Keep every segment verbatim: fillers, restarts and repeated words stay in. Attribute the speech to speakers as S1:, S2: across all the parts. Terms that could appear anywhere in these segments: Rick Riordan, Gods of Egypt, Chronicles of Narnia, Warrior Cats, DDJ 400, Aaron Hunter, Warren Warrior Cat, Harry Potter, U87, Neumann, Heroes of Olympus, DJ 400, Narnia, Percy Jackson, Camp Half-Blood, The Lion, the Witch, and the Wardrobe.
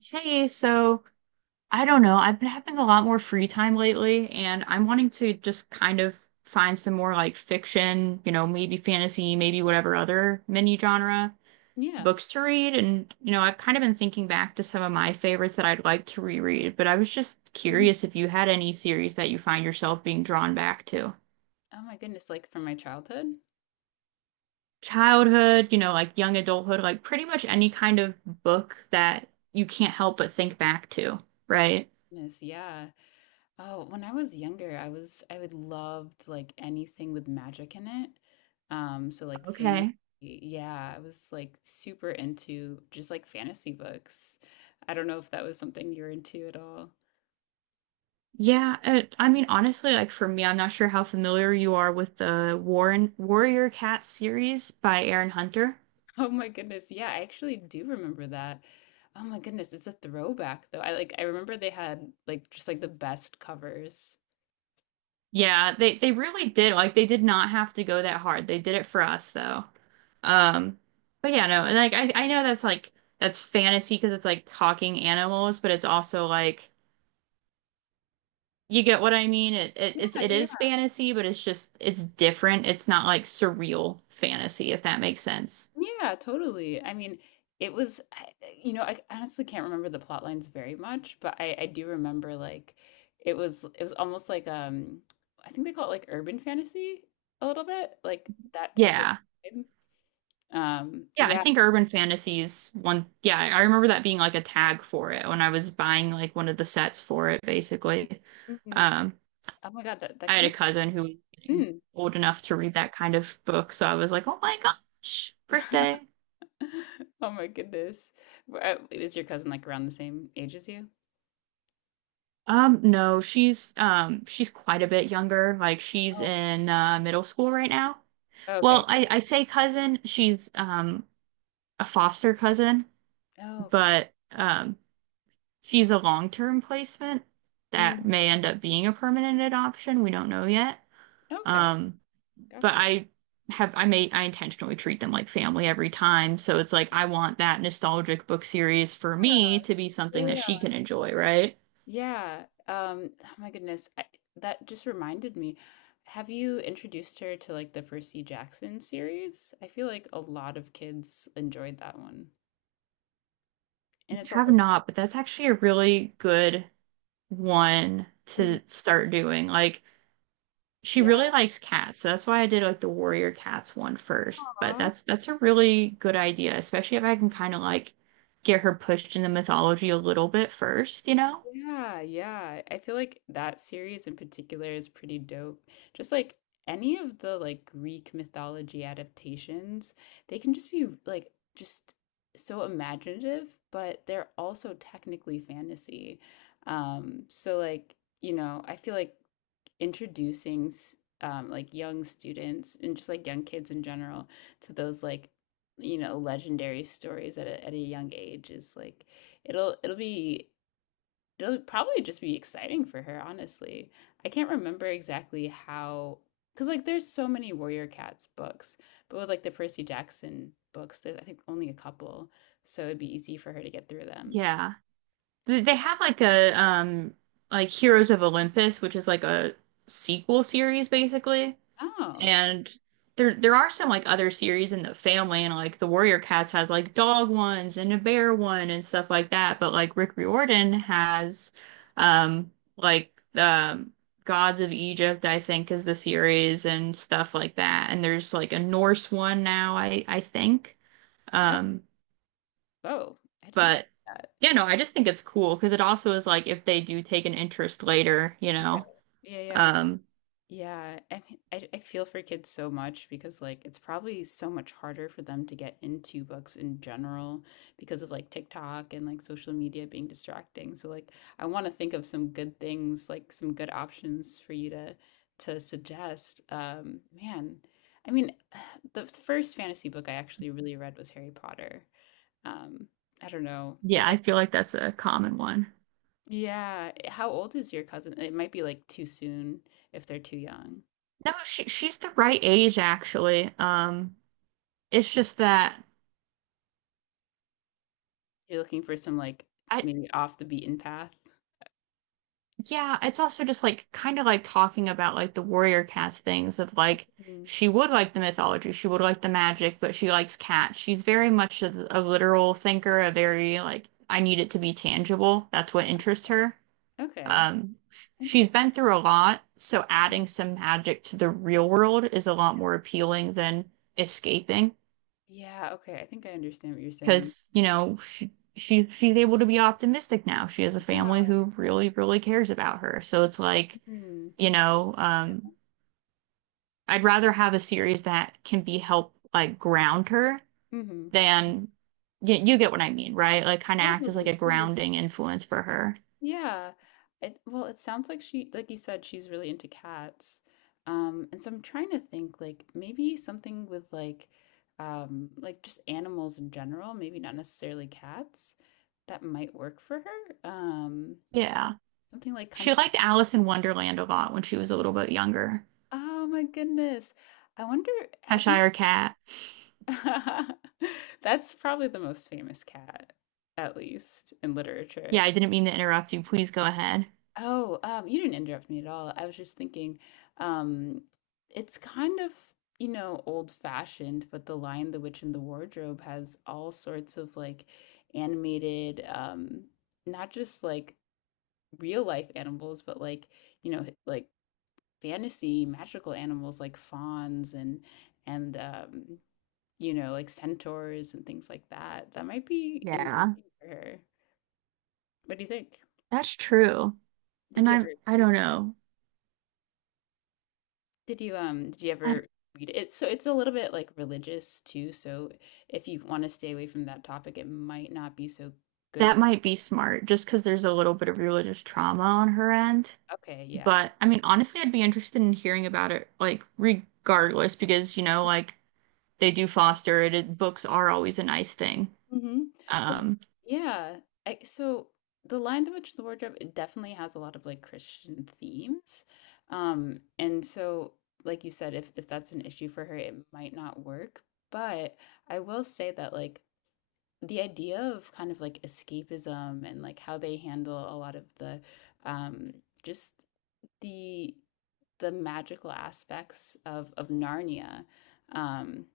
S1: Hey, so I don't know, I've been having a lot more free time lately, and I'm wanting to just kind of find some more like fiction, you know, maybe fantasy, maybe whatever other mini genre
S2: Yeah.
S1: books to read. And, you know, I've kind of been thinking back to some of my favorites that I'd like to reread, but I was just
S2: Mm.
S1: curious if you had any series that you find yourself being drawn back to.
S2: Oh my goodness, like from my childhood?
S1: Childhood, you know, like young adulthood, like pretty much any kind of book that you can't help but think back to, right?
S2: Goodness, yeah. Oh, when I was younger, I was I would loved like anything with magic in it. Um, so like fantasy,
S1: Okay.
S2: yeah, I was like super into just like fantasy books. I don't know if that was something you're into at all.
S1: Yeah, uh, I mean, honestly, like for me, I'm not sure how familiar you are with the Warren Warrior Cat series by Aaron Hunter.
S2: Oh my goodness, yeah, I actually do remember that. Oh my goodness, it's a throwback though. I like I remember they had like just like the best covers.
S1: Yeah, they they really did, like they did not have to go that hard. They did it for us though. Um, but yeah, no, and like I I know that's like that's fantasy because it's like talking animals, but it's also like you get what I mean. It, it
S2: Yeah,
S1: it's it
S2: yeah,
S1: is fantasy, but it's just it's different. It's not like surreal fantasy, if that makes sense.
S2: yeah, totally. I mean, it was, I, you know, I honestly can't remember the plot lines very much, but I, I do remember like it was it was almost like um I think they call it like urban fantasy a little bit, like that type of
S1: Yeah.
S2: vibe. Um,
S1: Yeah, I
S2: yeah.
S1: think urban fantasies one, yeah, I remember that being like a tag for it when I was buying like one of the sets for it basically.
S2: Hmm.
S1: Um
S2: Oh my God, that that
S1: I had
S2: kind
S1: a
S2: of
S1: cousin who was getting
S2: mm.
S1: old enough to read that kind of book, so I was like, "Oh my gosh, birthday."
S2: Oh my goodness. Were- uh, Is your cousin like around the same age as you?
S1: Um no, she's um she's quite a bit younger. Like she's in uh middle school right now.
S2: Oh,
S1: Well,
S2: okay.
S1: I I say cousin, she's um a foster cousin,
S2: Oh God.
S1: but um she's a long-term placement
S2: Mm.
S1: that may end up being a permanent adoption. We don't know yet.
S2: Okay.
S1: Um, but
S2: Gotcha.
S1: I have I may I intentionally treat them like family every time. So it's like I want that nostalgic book series for me to be something that
S2: Yeah.
S1: she can enjoy, right?
S2: Yeah. Um, oh my goodness. I, that just reminded me. Have you introduced her to like the Percy Jackson series? I feel like a lot of kids enjoyed that one. And
S1: I
S2: it's
S1: have
S2: also,
S1: not, but that's actually a really good one
S2: mm,
S1: to start doing. Like, she
S2: yeah.
S1: really likes cats, so that's why I did like the warrior cats one first. But that's that's a really good idea, especially if I can kind of like get her pushed into mythology a little bit first, you know?
S2: Yeah, yeah. I feel like that series in particular is pretty dope. Just like any of the like Greek mythology adaptations, they can just be like just so imaginative, but they're also technically fantasy. Um, so like, you know, I feel like introducing s- um like young students and just like young kids in general to those like you know legendary stories at a, at a young age is like it'll it'll be It'll probably just be exciting for her, honestly. I can't remember exactly how, because like there's so many Warrior Cats books, but with like the Percy Jackson books, there's I think only a couple, so it'd be easy for her to get through them.
S1: Yeah. They they have like a um like Heroes of Olympus, which is like a sequel series basically.
S2: Oh, so-
S1: And there there are some like other series in the family, and like the Warrior Cats has like dog ones and a bear one and stuff like that. But like Rick Riordan has um like the um, Gods of Egypt, I think, is the series and stuff like that. And there's like a Norse one now, I I think.
S2: oh,
S1: Um,
S2: oh, I didn't
S1: but
S2: know that.
S1: yeah, no, I just think it's cool because it also is like if they do take an interest later, you
S2: Yeah,
S1: know.
S2: yeah, yeah.
S1: Um,
S2: Yeah, I mean, I, I feel for kids so much because like it's probably so much harder for them to get into books in general because of like TikTok and like social media being distracting. So like I want to think of some good things, like some good options for you to to suggest. Um, man, I mean, the first fantasy book I actually really read was Harry Potter. Um, I don't know. It
S1: yeah, I
S2: might,
S1: feel like that's a common one.
S2: yeah. How old is your cousin? It might be like too soon if they're too young.
S1: No, she she's the right age actually. Um, it's just that
S2: You're looking for some, like,
S1: I,
S2: maybe off the beaten path?
S1: yeah, it's also just like kind of like talking about like the warrior cats things of like
S2: Mhm.
S1: she would like the mythology, she would like the magic, but she likes cats. She's very much a, a literal thinker, a very like I need it to be tangible. That's what interests her.
S2: Okay.
S1: Um, sh- she's
S2: Interesting.
S1: been through a lot, so
S2: Yeah,
S1: adding some magic to the real world is a lot
S2: yeah.
S1: more appealing than escaping.
S2: Yeah, okay, I think I understand what you're saying.
S1: Because you know she, she she's able to be optimistic now. She has a
S2: Yeah.
S1: family who really really cares about her. So it's like,
S2: Mhm.
S1: you know, um, I'd rather have a series that can be help like ground her
S2: Mhm.
S1: than, you, you get what I mean, right? Like kind of act as like
S2: Totally,
S1: a
S2: totally.
S1: grounding influence for her.
S2: Yeah. It well, it sounds like she like you said, she's really into cats. Um, and so I'm trying to think, like, maybe something with, like, um, like, just animals in general, maybe not necessarily cats, that might work for her? Um,
S1: Yeah,
S2: something, like, kind
S1: she
S2: of
S1: liked Alice in Wonderland a lot when she was a little bit younger.
S2: oh my goodness. I wonder, have you?
S1: Cheshire Cat.
S2: That's probably the most famous cat, at least in literature.
S1: Yeah, I didn't mean to interrupt you. Please go ahead.
S2: Oh, um, you didn't interrupt me at all. I was just thinking, um, it's kind of, you know, old-fashioned, but The Lion, the Witch, and the Wardrobe has all sorts of like animated, um, not just like real life animals, but like, you know, like fantasy magical animals like fawns and and um you know, like centaurs and things like that. That might be engaging
S1: Yeah,
S2: for her. What do you think?
S1: that's true.
S2: Did
S1: And
S2: you
S1: I'm,
S2: ever
S1: I don't know.
S2: Did you um did you
S1: I,
S2: ever read it? It's so it's a little bit like religious too, so if you want to stay away from that topic, it might not be so good
S1: that
S2: for
S1: might be smart, just because there's a little bit of religious trauma on her end.
S2: okay, yeah.
S1: But I mean, honestly, I'd be interested in hearing about it, like, regardless, because, you know, like, they do foster it. It books are always a nice thing.
S2: Mhm. Well,
S1: Um,
S2: yeah. I, so the Lion, the Witch, and the Wardrobe, it definitely has a lot of like Christian themes. Um, and so like you said, if if that's an issue for her, it might not work. But I will say that like the idea of kind of like escapism and like how they handle a lot of the um just the the magical aspects of of Narnia. Um,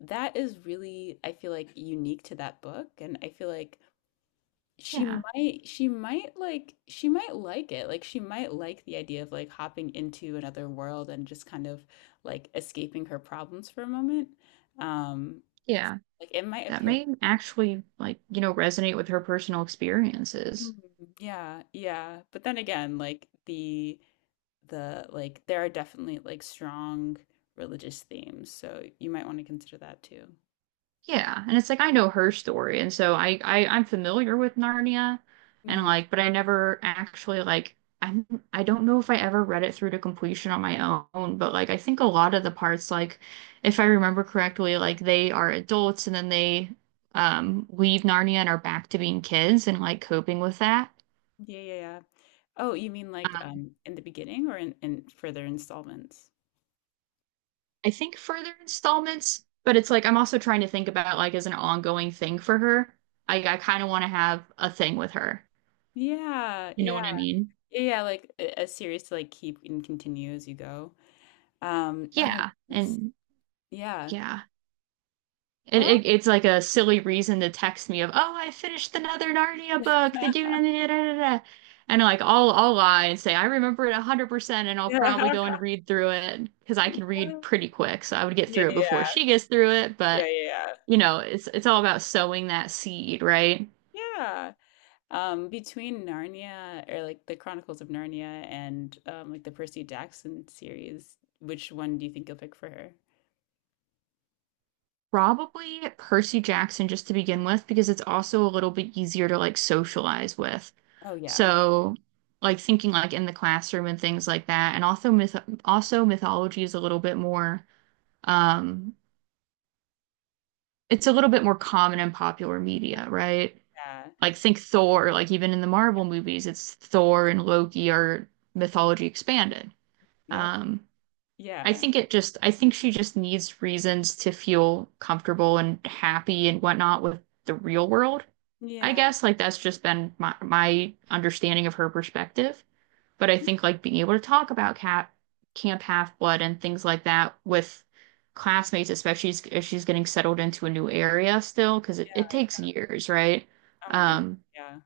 S2: that is really, I feel like, unique to that book. And I feel like she
S1: yeah,
S2: might, she might like, she might like it. Like, she might like the idea of like hopping into another world and just kind of like escaping her problems for a moment. Um,
S1: yeah.
S2: like it might
S1: That
S2: appeal.
S1: may actually, like, you know, resonate with her personal experiences.
S2: Mm, yeah, yeah. But then again, like the the like there are definitely like strong religious themes, so you might want to consider that too.
S1: Yeah, and it's like I know her story, and so I, I I'm familiar with Narnia, and
S2: Mm,
S1: like, but I never actually like, I'm, I don't know if I ever read it through to completion on my own, but like I think a lot of the parts, like if I remember correctly, like they are adults and then they um leave Narnia and are back to being kids and like coping with that.
S2: yeah, yeah, yeah. Oh, you mean like
S1: Um,
S2: um in the beginning or in, in further installments?
S1: I think further installments, but it's like I'm also trying to think about like as an ongoing thing for her. I I kind of want to have a thing with her.
S2: Yeah,
S1: You know
S2: yeah.
S1: what I mean?
S2: Yeah, like a a series to like keep and continue as you go. Um, oh my
S1: Yeah,
S2: goodness.
S1: and
S2: Yeah.
S1: yeah. It,
S2: Well,
S1: it, it's like a silly reason to text me of, "Oh, I finished another Narnia book. The do da da da da. Da." And like I'll I'll lie and say I remember it one hundred percent and I'll probably
S2: yeah.
S1: go and read through it because I can read pretty quick. So I would get
S2: Yeah,
S1: through it before
S2: yeah,
S1: she gets through it,
S2: yeah,
S1: but
S2: yeah.
S1: you know, it's it's all about sowing that seed, right?
S2: Yeah. Um, between Narnia or like the Chronicles of Narnia and um like the Percy Jackson series, which one do you think you'll pick for her?
S1: Probably Percy Jackson just to begin with, because it's also a little bit easier to like socialize with.
S2: Oh yeah.
S1: So, like thinking like in the classroom and things like that, and also myth also mythology is a little bit more um it's a little bit more common in popular media, right?
S2: Yeah.
S1: Like think Thor, like even in the Marvel movies, it's Thor and Loki are mythology expanded.
S2: Yep.
S1: Um, I
S2: Yeah.
S1: think it just, I think she just needs reasons to feel comfortable and happy and whatnot with the real world. I
S2: Yeah.
S1: guess like that's just been my my understanding of her perspective. But I think like being able to talk about cat Camp Half-Blood and things like that with classmates, especially if she's getting settled into a new area still, because it, it
S2: Yeah.
S1: takes years, right?
S2: Oh my goodness.
S1: Um,
S2: Yeah.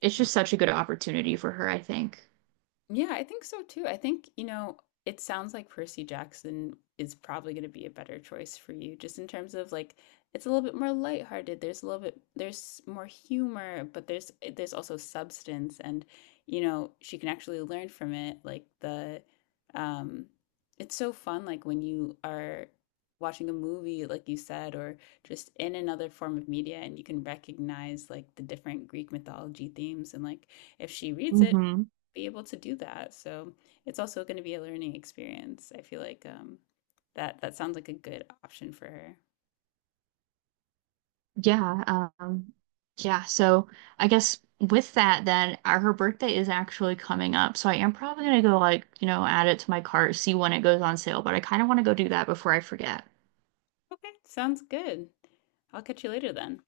S1: it's just such a good opportunity for her, I think.
S2: Yeah, I think so too. I think, you know, it sounds like Percy Jackson is probably going to be a better choice for you, just in terms of like it's a little bit more lighthearted. There's a little bit there's more humor, but there's eh, there's also substance and you know, she can actually learn from it. Like the um it's so fun like when you are watching a movie like you said or just in another form of media and you can recognize like the different Greek mythology themes and like if she reads it,
S1: Hmm.
S2: be able to do that. So it's also going to be a learning experience. I feel like um, that that sounds like a good option for her.
S1: Yeah, um, yeah. So I guess with that, then uh, her birthday is actually coming up. So I am probably gonna go, like, you know, add it to my cart, see when it goes on sale. But I kind of want to go do that before I forget.
S2: Okay, sounds good. I'll catch you later then.